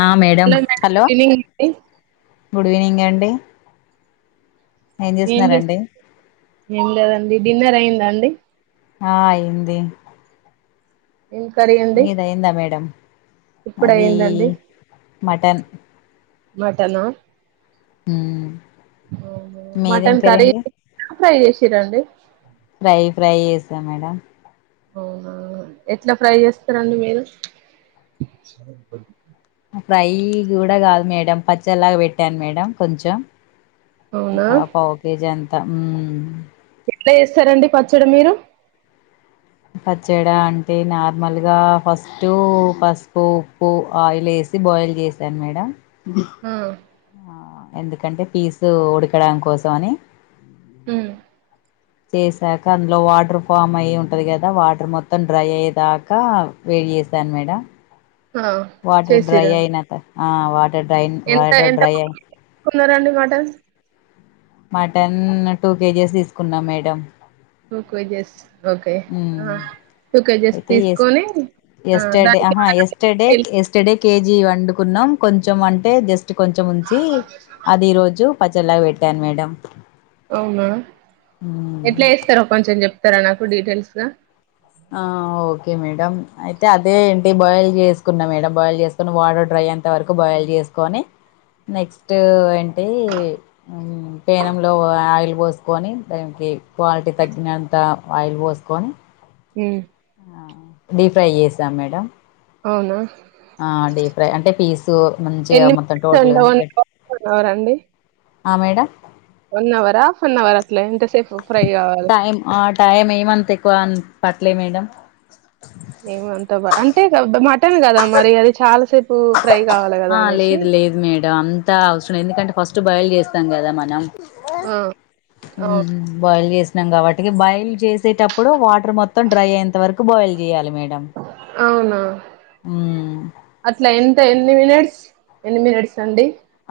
ఆ madam hello good evening అండి good evening అండి ఏం చేస్తు ఏమి లేదండి డిన్నర్ అయిందా అ ఆ అయింది ఏం కర్రీ అండి మీద అయిందా మేడం ఇప్పుడు మాది అయిందండి మటన్ మటనా మ్మ్. మీదేం మటన్ కర్రీ అండి ఫ్రై చేసి [unintelligible] అండి ఫ్రై ఫ్రై చేసా మేడం అవునా ఎట్లా ఫ్రై చేస్తారండి మీరు ఫ్రై కూడా కాదు మేడం పచ్చలాగా పెట్టాను మేడం కొంచెం అవునా ఒక పావు కేజీ అని త హు ఎట్లా చేస్తారండి పచ్చడి మీరు పచ్చడి అంటే నార్మల్గా ఫస్ట్ పసుపు, ఉప్పు, ఆయిల్ వేసి బాయిల్ చేశాను మేడం ఆ ఆ ఎందుకంటే పీసు ఉడకడం కోసం అని హు చేసాక అందులో వాటర్ ఫామ్ అయి ఉంటది కదా వాటర్ మొత్తం డ్రై అయేదాకా వేడి చేసాను మేడమ్ ఆ వాటర్ డ్రై చేసిరా అయినాక ఆ వాటి డ్రై వాటర్ డ్రైయర్ సరే అండి మాట మటన్ టూ కేజీస్ తీసుకున్నాం మేడం టూ కేజెస్ ఓకే ఉమ్ టూ కేజీస్ అయితే ఎస్ తీసుకొని ఎస్టర్డే దానికి ఆహా ఎస్టర్డే [unintelligible] ఎస్టర్డే కేజీ వండుకున్నాం కొంచెం అంటే జస్ట్ కొంచెం ఉంచి అది ఈ రోజు పచ్చడ్లాగా పెట్ ట్టాన్ మేడమ్ అవునా ఎట్లా చేస్తారో కొంచెం చెప్ ప్తారా నాకు డీటెయిల్స్ గా ఆ ఓకే మేడం అయితే అదే ఏంటి బాయిల్ చేసుకున్నా మేడం బాయిల్ చేసుకుొని వాటర్ డ్రై అయ్యేంత వరకు బాయిల్ చేసుకొని నెక్స్ట్ ఏంటి ఊ పేనంలో ఆయిల్ పోసుకొని దానికి క్వాలిటీ తగ్గినంత ఆయిల్ పోసుకొని ఊ డీ ఫ్రై చేసాం మేడమ్ అవునా ఆ డీప్ ఫ్రై అంటే పీస్ ఎన్ని మినిట్స్ వన్ అవర అండి. ఆ madam one hour half an hour అట్లె ఎంత టైమ్ ఆ టైమ్ ఏమంత ఎక్కువ అని పట్ ప్లే మేడమ్. ఏమంత బా అంటే బ మ మటన్ కదా మరి అది చాలాసేపు ఫ్రై కావాలి కదా ఆ అనేసి లేదు లేదు మేడం స్తాం కదా మనం. ఆ ఊ అవును బాయిల్ చేస్ నాం కాబట్టి బాయిల్ చేసేటప్పుడు వాటర్ మొత్తం డ్రై అయ్యేంత వరకు బాయిల్ చేయాలి మేడం. అవునా. అట్ల ఎంత ఎంత ఎన్ని మినిట్స్ ఎన్ని మినిట్స్ అండి.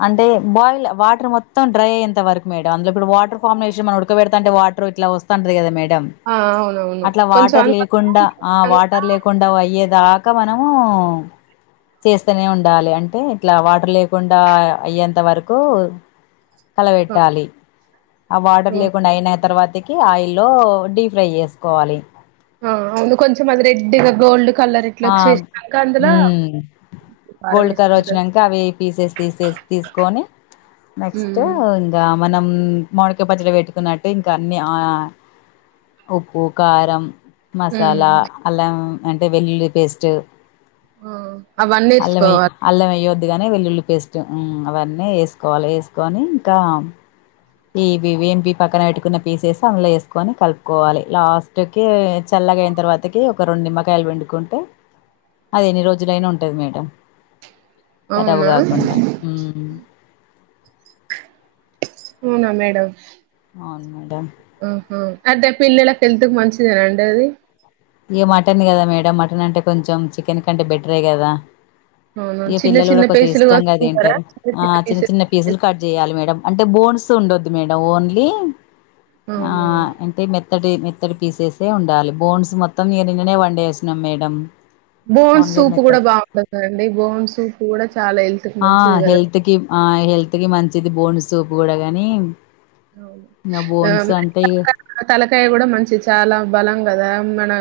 అంటే బాయిల్ వాటర్ మొత్తం డ్రై అయేంత వరకు మేడం అందులో ఇప్పుడు వాటర్ ఫామ్ లో వేసి మనం ఉడకబ పెడతంటే వాటర్ ఇట్లా వస్తంటది కదా మేడ డమ్ ఆ అవునవును అట్లా కొంచెం వాటర్ అంత లేకుండా ఆ వాటర్ లేకుండా అయ్యేదాక ఇక మనము చేస్తూనే ఉండాలి అంటే ఇట్లా వాటర్ లేకుండా డా అయ్యేంత వరకు ఆ, కలవెట్టాలి. ఆ వాట లర్ లేకుండా అయినా తర్వాతకి ఆయిల్ల్లో డీప్ ఫ్రై చేసుకోవాలి. ఆ అవును కొంచెం అది రెడ్డ్గా గోల్డ్ కలర్ ఇట్లా ఆ వచ్చేసినాక అందులో ఊ కారం గోల్డ్ కలర్ వేసుకుంటారు వచ్చినంక అవి పీసెస్ తీసే తీసుకొని నెక్స్ట్ ఉమ్ ఇంకా మనం మామిడి కాయ పచ్చడి పెట్టుకున్నట్టు ఇంకా అన్ని ఆ ఉప్పు కారం ఉమ్ మసాలా అల్లం అంటే వెల్లుల్లి పేస్ట్ ఆ అవన్నీ ఎత్కోవలె అదిగానీ వెల్లుల్లి పేస్ట్ ఉ అవన్నీ వేసుకోవాలి వేసుకొని ఇంకా ఇవివి ఎంపి పక్కన పెట్టుకున్న పీసేస్ అందులో వేసుకొని కలుపుకోవాలి లాస్ట్ కి చల్లగా అయిన తర్వాతకి ఒక రెండు నిమ్మకాయలు పిండుకుంటే అది ఎన్ని రోజులైనా ఉంటది మేడం కరాబు అవునా కాకుండా ఉ అవునా మేడం అవును మేడం ఆహ అదే పిల్లలకిెళ్తుకి మంచిదేనండి అది ఇగ మటన్ కదా మేడం మటన్ అంటే కొంచెం చికెన్ కంటే బెటరే కదా అవును ఇ చిన్న పిల్లలు చిన్న కూడా కొంచెం పీసులు ఇష్టంగా కోసుకుంటారా తింటారు చిన్న ఆ చిన్న చిన్న పీసులు కట్ చేయాలి మేడం అంటే బోన్స్ ఉండొద్దు మేడం ఓన్లీ ఈ ఆ అవునా అంటే మె మేత్తటి మేత్తటి పీసెసే ఉండాలి బోన్స్ మొత్ మొత్తం మీ నిన్ననే వండేసినం మేడం బోన్స్ ఓన్లీ సూప్ కూడా మెథడ్ బాగుంటందండి బోన్ సూప్ కూడా చాలా హెల్త్ కి ఆ మంచిది కదా హెల్త్ కి ఆ హెల్త్ కి మంచి మంచిది బోన్ సూపు కూడా కానీ అవును ఆ మరి ఇగ తలకాయ కూడా మంచిది చాలా బలంగా దా మన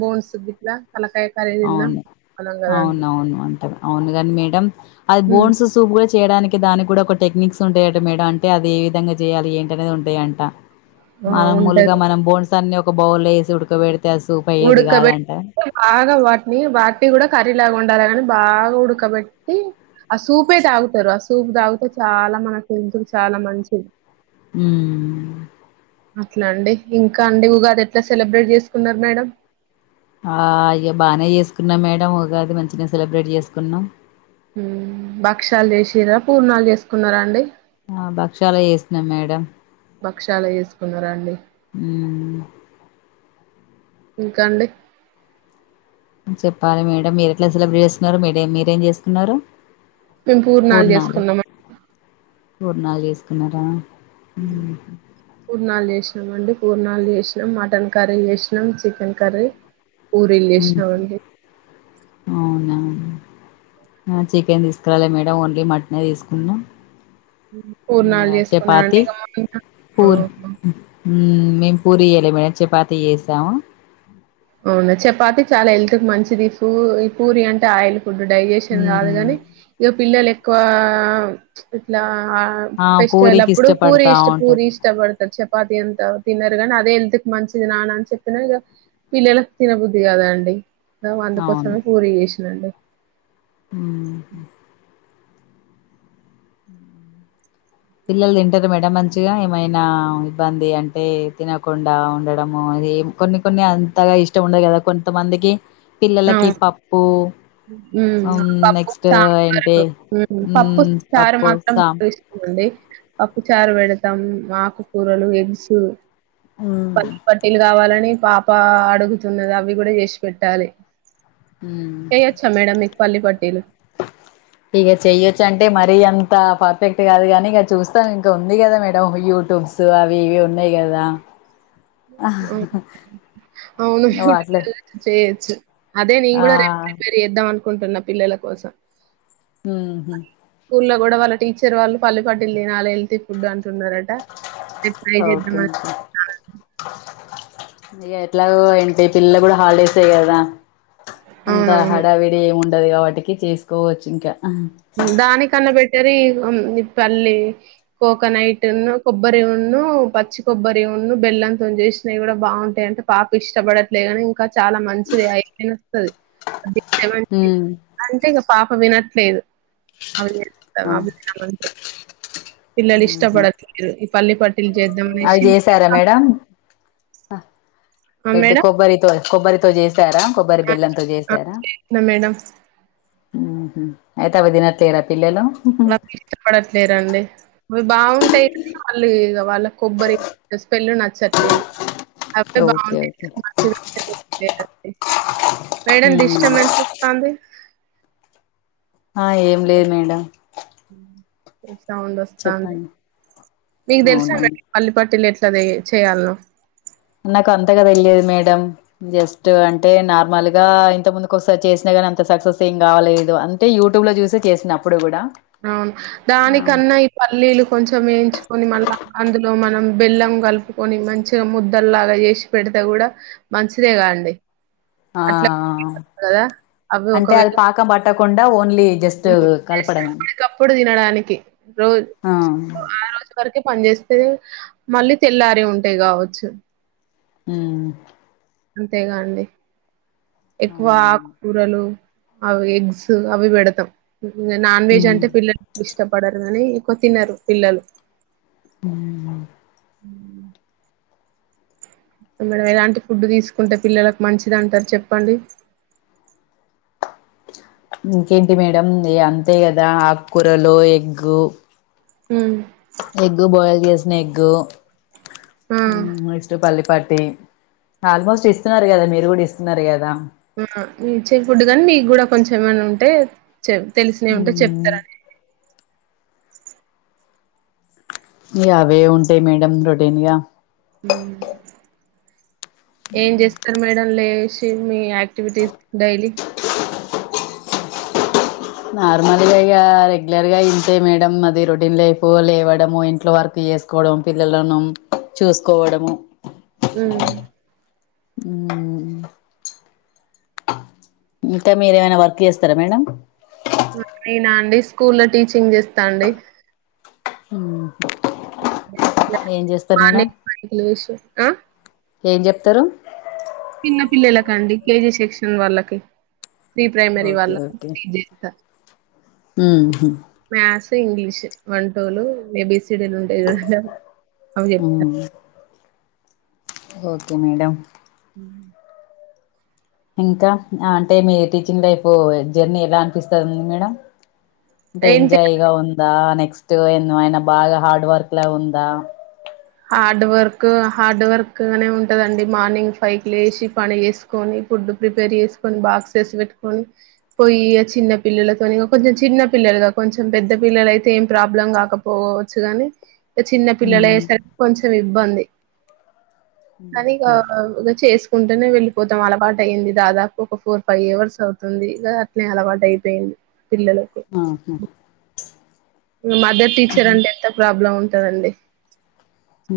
బోన్స్ గిట్లా తలకాయ కర్రీ తిన్నా అవును బలం కదా అండి అవునవును అంటారు అవునుగాని మేడం అది ఉమ్ బోన్స్ సూప్ గా జే చేయడానికి దానికి కూడా ఒక టెక్నిక్స్ ఉంటాయట మేడం అంటే అది ఏ విధంగా చేయాలి ఏంటనేది ఉంటాయంట ఆ మనం ముూలుగా ఉంటది మనం బోన్స్ తాన్ని ఒక బౌల్ వేసి ఉడకవేడతా ఉడుకబట్ ఆగా వాట్ ట్ని వాటినీ కూడా కర్రీ లాగా వండాలి కాని బాగా ఉడకబేట్టి ఆ సూపే తాగుతారు ఆ సూప్ తాగితే చాలా మనకు హెల్త్ కి చాలా మంచిది ఉమ్ అట్లా అండి ఇంకా అండి ఉగాది ఎట్లా సెలబ్రేట్ చేసుకున్నారు మేడం అ ఆ ఇగ బానే చేసుకున్నామ్ మేడం ఉగాది మంచిగానే సెలబ్రేట్ చేసుకున్నాం ఉమ్ భక్షలు చేసిర్ర పూర్ణాలు చేసుకున్నరా అండి ఆ బక్షాలే చేసుకున్నాం మేడం భక్షాలే చేసుకున్నర అండి మ్మ్ ఇంక అండి చెప్పాలి మేడం మీరు ఎట్లా సెలబ్రేట్ చేస్కూన్నారు మీరేమ్ మీరేం చేసుకున్నారు మేము పూర్ణాలు చేసుకున్నాం అన్ పూర్ణాలు చేసుకున్నారా మ్మ్ పూర్ణాలు చేసినాము అండి పూర్నాలు చేసినాం మటన్ కర్రీ చేసినాం చికెన్ కర్రీ పూరిలు మ్మ్ చేసినం అండి అవునా నువ్ చికెన్ తీసుకురాలే మేడం ఓన్లీ మటనే తీసుకున్నాం హ్మ్. పూర్ణాలు ఇగ చేసుకున్నా అండి చపాతి ఇగ [inaudible] పూరి మ్మ్ మేము పూరి చెయ్ లే మేడం చపాతీ చేశాం అవునా చపాతి చాలా హెల్త్ కి మంచిది పూ ఈ పూరి అంటే ఆయిల్ ఫుడ్ డైజెషన్ కాదు ఉమ్ కానీ ఇగ పిల్లలె క్కువ ఇట్లా ఆ ఫెస్టివల్ పూరికి అప్పుడు పూరి ఇష్టపడతా ఇష్ట పూరి ఉంటారు ఇష్టపడత చపాతి అంత తినరు కానీ అదే హెల్త్ కి మంచిది నాన్న అని చెప్పినా ఇగ పిల్లలకు తినబుద్ది కాదా అండి నో అందుకోసమే పూరీ చేసినా అండి ఊహూ పిల్లలు తింటారు మేడం అన్ చిగా ఏమైనా ఇబ్బంది అంటే తినకుండా ఉండడము ఇది కొన్ని కొన్ని అంతగా ఇష్టం ఉండదు కదా కొంతమందికి పిల్లలకి అవును. పప్పు హ్మ్. అం పప్పు, నెక్స్ట్ ఏంటి సాంబారు హ్మ్. పప్పు మ్మ్ చారు పప్పు మాత్రం సామ్ బాగా ఇష్టమండి. పప్పు చారు పెడతాం ఆకుకూరలు ఎగ్స్ ఉమ్ పల్లి పట్టీలు కావాలని పాప అడుగుతున్నది అవి కూడా చేసి పెట్టాలి చేయచ్చా మేడమ్ మీ పల్లీ పట్టీలు ఇగ చెయ్యొచ్చంటే మరీ అంత పర్ఫెక్ట్ కాదు కానీ ఇక చూస్తాం ఇంకా ఉంది కదా మేడం యూట్యూబ్స్ అవి ఇవి ఉన్నాయి కదా అవును యూయ్యూబ్ వాటిలే లో [inaudible] చ్చ్ అదే నేను కూడా రేపు ఆ ప్రిపేరు చేద్దామను కుంటున్న పిల్లల కోసం మ్ ఊహూ స్కూల్ లో కూడా వాళ్ళ టీచర్ వాళ్ళు పల్లీ పట్టిలు తినాల హెల్తీ ఫుడ్డం టున్నారట రేపు ట్రై ఓకే చేద్దామని [inaudible] ఇగ ఎట్లాగో ఏంటి పిల కూడా హాలిడేస్ ఏ గదా అంతా అవునవును హడావిడి ఉండది గాబట్ టికి చేసుకోవచ్చింక దాని కన్నా పెట్ తరి అంటే ఈ పల్లి కోకోనైటున్నూ కొబ్బరి ఉన్నూ పచ్చి కొబ్బరి ఉన్నూ బెల్లంతోని చేేసినవి కూడా బావుంటాయి అంటే పాప ఇష్టపడట్లేదని ఇంకా చాలా మంచిది అయిపోయిన వస్తది ఉమ్ అంటే ఇగ పాప వినట్లేదు ఆ పిల్లలు ఇష్టపడట్లేరు ఈ పల్లి పట్ అవిజెసారా మేడం ఆ ఎడ్డి మేడం కొబ్బరితో కొబ్బరితో చేసి సారా కొబ్బరి బెల్లంతో చేసారా చేసిన మేడం ఉమ్ హ్మ్మ్ అయితే అవి తినట్లేదా పిల్లలు నాకు ఇష్టపడట్లేరండి అవి బాగుంటాయి వాళ్ళు ఇగ వాళ్ళకికా కొబ్బరి స్మెల్ నచ్చట్లేదు అపుడే ఓకే బాగుటాయి ఓకే మంచిగుంటాయి మేడం ఉమ్ డిస్టర్బెన్స్ వస్తుంది ఆ ఏం లేదు మేడం [inaudible] సౌండ్ వస్తాది చెప్పండి మీకు తెలుసా అండి అవునా పల్లిపట్టిలు ఎట్ తది చేయాలన నాకు అంతగా తెలియదు మేడం జస్ట్ అంటే నార్మల్ ఇ ఇంత ముందుకు ఒక సారి చేసినాగాని అంత సక్సెస్ ఏం కావాలలేదు అంటే యూట్యూబ్ లో చూసే చేసిన అప్పుడు కూడా అవును ఆ దానికన్నా ఈ పల్లీలు కొంచెం వేయించుకొని మళ్ళా అందులో మళ్ళ మనం బెల్లం కలుపుకొని మంచిగా ముద్దలాగా చేసి పెడితే కూడా మంచిదే కాదండి ఆ అవి అంటే అది ఒకవేళ పాక బట్ పట్టకుండా ఓ న్లీ జస్ట్ కలపడమే కి రోజ్ ఆ ఆ రోజు వరకె పని చేేస్తే మళ్ళీ తెల్లారి ఉంటాయి కావచ్చు ఉమ్ అంతేగా అండి ఎక్కువ అవునవును ఆకుకూరలు అవి ఎగ్స్ అవి పెడతాం నాన్ వెజ్ ఉమ్ అంటే పిల్లకి ఇస్ట్ ఇష్టపడరు అని ఎక్కువ తిన్నారు పిల్లలు ఉమ్ హ్మ్మ్ మేడం ఎలాంటి ఫుడ్ తీసుకుంటే పిల్లలకు మంచిది అంటారు చెప్పండి ఇంకేంటి మేడం అంతే కదా ఆకుకూరలు ఎగ్గు ఉమ్ ఎగ్గు బాయిల్ చేస్త నెగ్గు ఆ ఉమ్ నెక్స్ పల్లి పటి ఆల్మోస్ట్ ఇస్తున్నారు కదా మీరు కూడా ఇస్తున్నారు కదా ఆ మీ ఇచ్చ ఫుడ్ కానీ మీకు కూడా కొంచెం ఏమైన్నా ఉంటే చె తెలిసినవి ఉంటే ఉమ్ చెప్తారడి ఇ అవే ఉంటాయి మేడం రొడన్ గా హమ్ ఏం చేస్తారు మే లేసి మీ యాక్టివిటీస్ డైలీ నార్మల్గా ఇ రెగ్యులర్ గా ఇంతే మేడం అది రొటీన్ లైఫ్ లేవడము ఇంట్లో వర్క్ చేసుకోవడం పిల్లలను చూసుకోవడము అ హమ్ ఇంకా మీర ఏమైనా వర్క్ చేస్తారా మేడం అయినా అండి స్కూ లో టీచింగ్ చేస్తాండి హ మానే మాకులు విష ఆ ఏం చెప్తారు చిన్న పిల్లలకండి కేజీ సెక్షన్ వాళ్ళకి ప్రీ ప్రైమరీ వాల్ళ చేస్త హ ఇంగ్లీష్ వంటోలు మేబీసిడీలు ఉంటాయి కద అ ఓకే మేడం హ ఇంకా అంటే మీ టీచింగ్ లైఫ్ జర్నీ ఎలా అనిపిస్తుంది మేడం ఏంటి డేంజయగా ఉంది దా నెక్స్ట్ ఎన్నో ఆయిన బాగా హార్డ్ వర్క్ లో ఉందా హార్డ్ వర్క్ హార్డ్ వర్క్ నే ఉంటదండి మార్నింగ్ ఫైవ్ క లేసి పని చేసుకొని ఫుడ్ ప్రిపేర్ చేసుకొని బాక్సెస్ పెట్టుకొని పోయి చిన్న పిల్లలతో కొంచెం చిన్న పిల్లలుగా కొంచెం పెద్ద పిల్లల అయితే ఏం ప్రాబ్లం కాకపోవచ్చు కాగాని చిన్న పిల్లలే సర కొం ఇబ్బంది అనిచ్చసు కుంటేనే వెళ్ళిపోతాం అలవాటు అయిింది దాదాపు ఒక ఫోర్ ఫైవ్ అవర్స్ అవుతుంది ఇ అట్నే అలవాటు అయిపోయింది ఆహా మదర్ టీచర్ అంటే ఎంత ప్రాబ్లం ఉంటుంది ఇంటనండి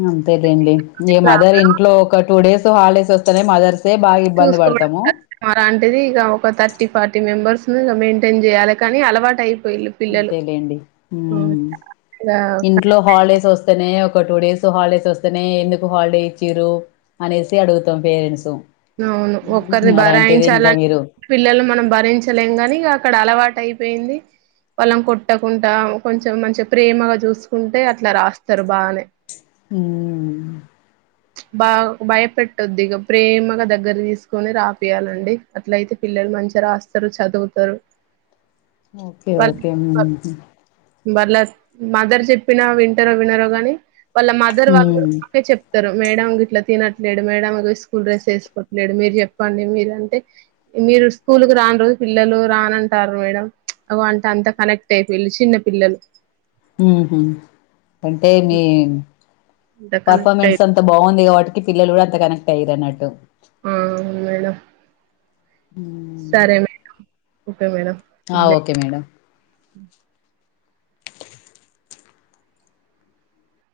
అంతేలిండి ఏ మదర్ ఇంట్లో ఒక టూ డేస్ హా స వస్తానే మాదత చూసుకోవ అలాంటిది ఇక ఒక థర్టీ టీ ఫార్టీ మెంబర్స్ ను మెయింటైన్ చేయాలి కానీ అలవాటు అయి అంతేలేండి హ్మ్ ఇగ ఇంట్లో హాలిడేస్ వస్ స్తనే ఒక టూ డేస్ హాలిడేస్ వస్తేనే ఎందుకు హాలిడే ఇచ్చిరు, అనేసి అడుగుతాం పేరెంట్స్ అవును ఒక్కరిని ఉమ్ అలాంటిది భరాయించా, ఇంకా మీరు పిల్లలు మనం భరించలేము కాని ఇంకా అక్కడ అలవాటు అయిపోయింది వాళ్ళం కొట్టకుండా కొంచెం మంచిగా ప్రేమగా చూసుకుంటే అట్లా రాస్తరు బానే హ్మ్ బా భయపెట్టద్దు ఇగా ప్రేమ న దగ్గర తీసుకొని రాపియాలండి, అట్ల అయితే పిల్లలు మంచిగా రాస్తరు చదువుతరు ఓకే ఓకే వాళ్ల మదర్ చెప్పిన వింటరో వినరో గాని వాళ్ళ మదర్ వాళ్ళు కూడా ఉమ్ మాకే చెప్ తారు మేడం గిట్ల తినట్లేడు, మేడం స్కూల్ డ్రెస్ వేసుకోట్లేడు, మీరు చెప్పండి మీరు అంటే మీరు స్కూల్ కు రాని రోజు పిల్లలు రానంటంరు మేడం, చ్ ఓ అంట అంత కనెక్ట్ అయిల్ చిన్న పిల్లలు హూహ్ అంటే మీ అంత కనెక్ట్ అయి పర్ఫార్మెన్స్ అంత బాగుంది కాబ ట్టి పిల్లలు కూడా అంత కనక్ట్ అయ్యిరు అన్నట్టు ఆ మేడం ఉమ్ సరే మేడం ఓకే మేడం ఆ గుడ్ నైట్ ఓకే మేడం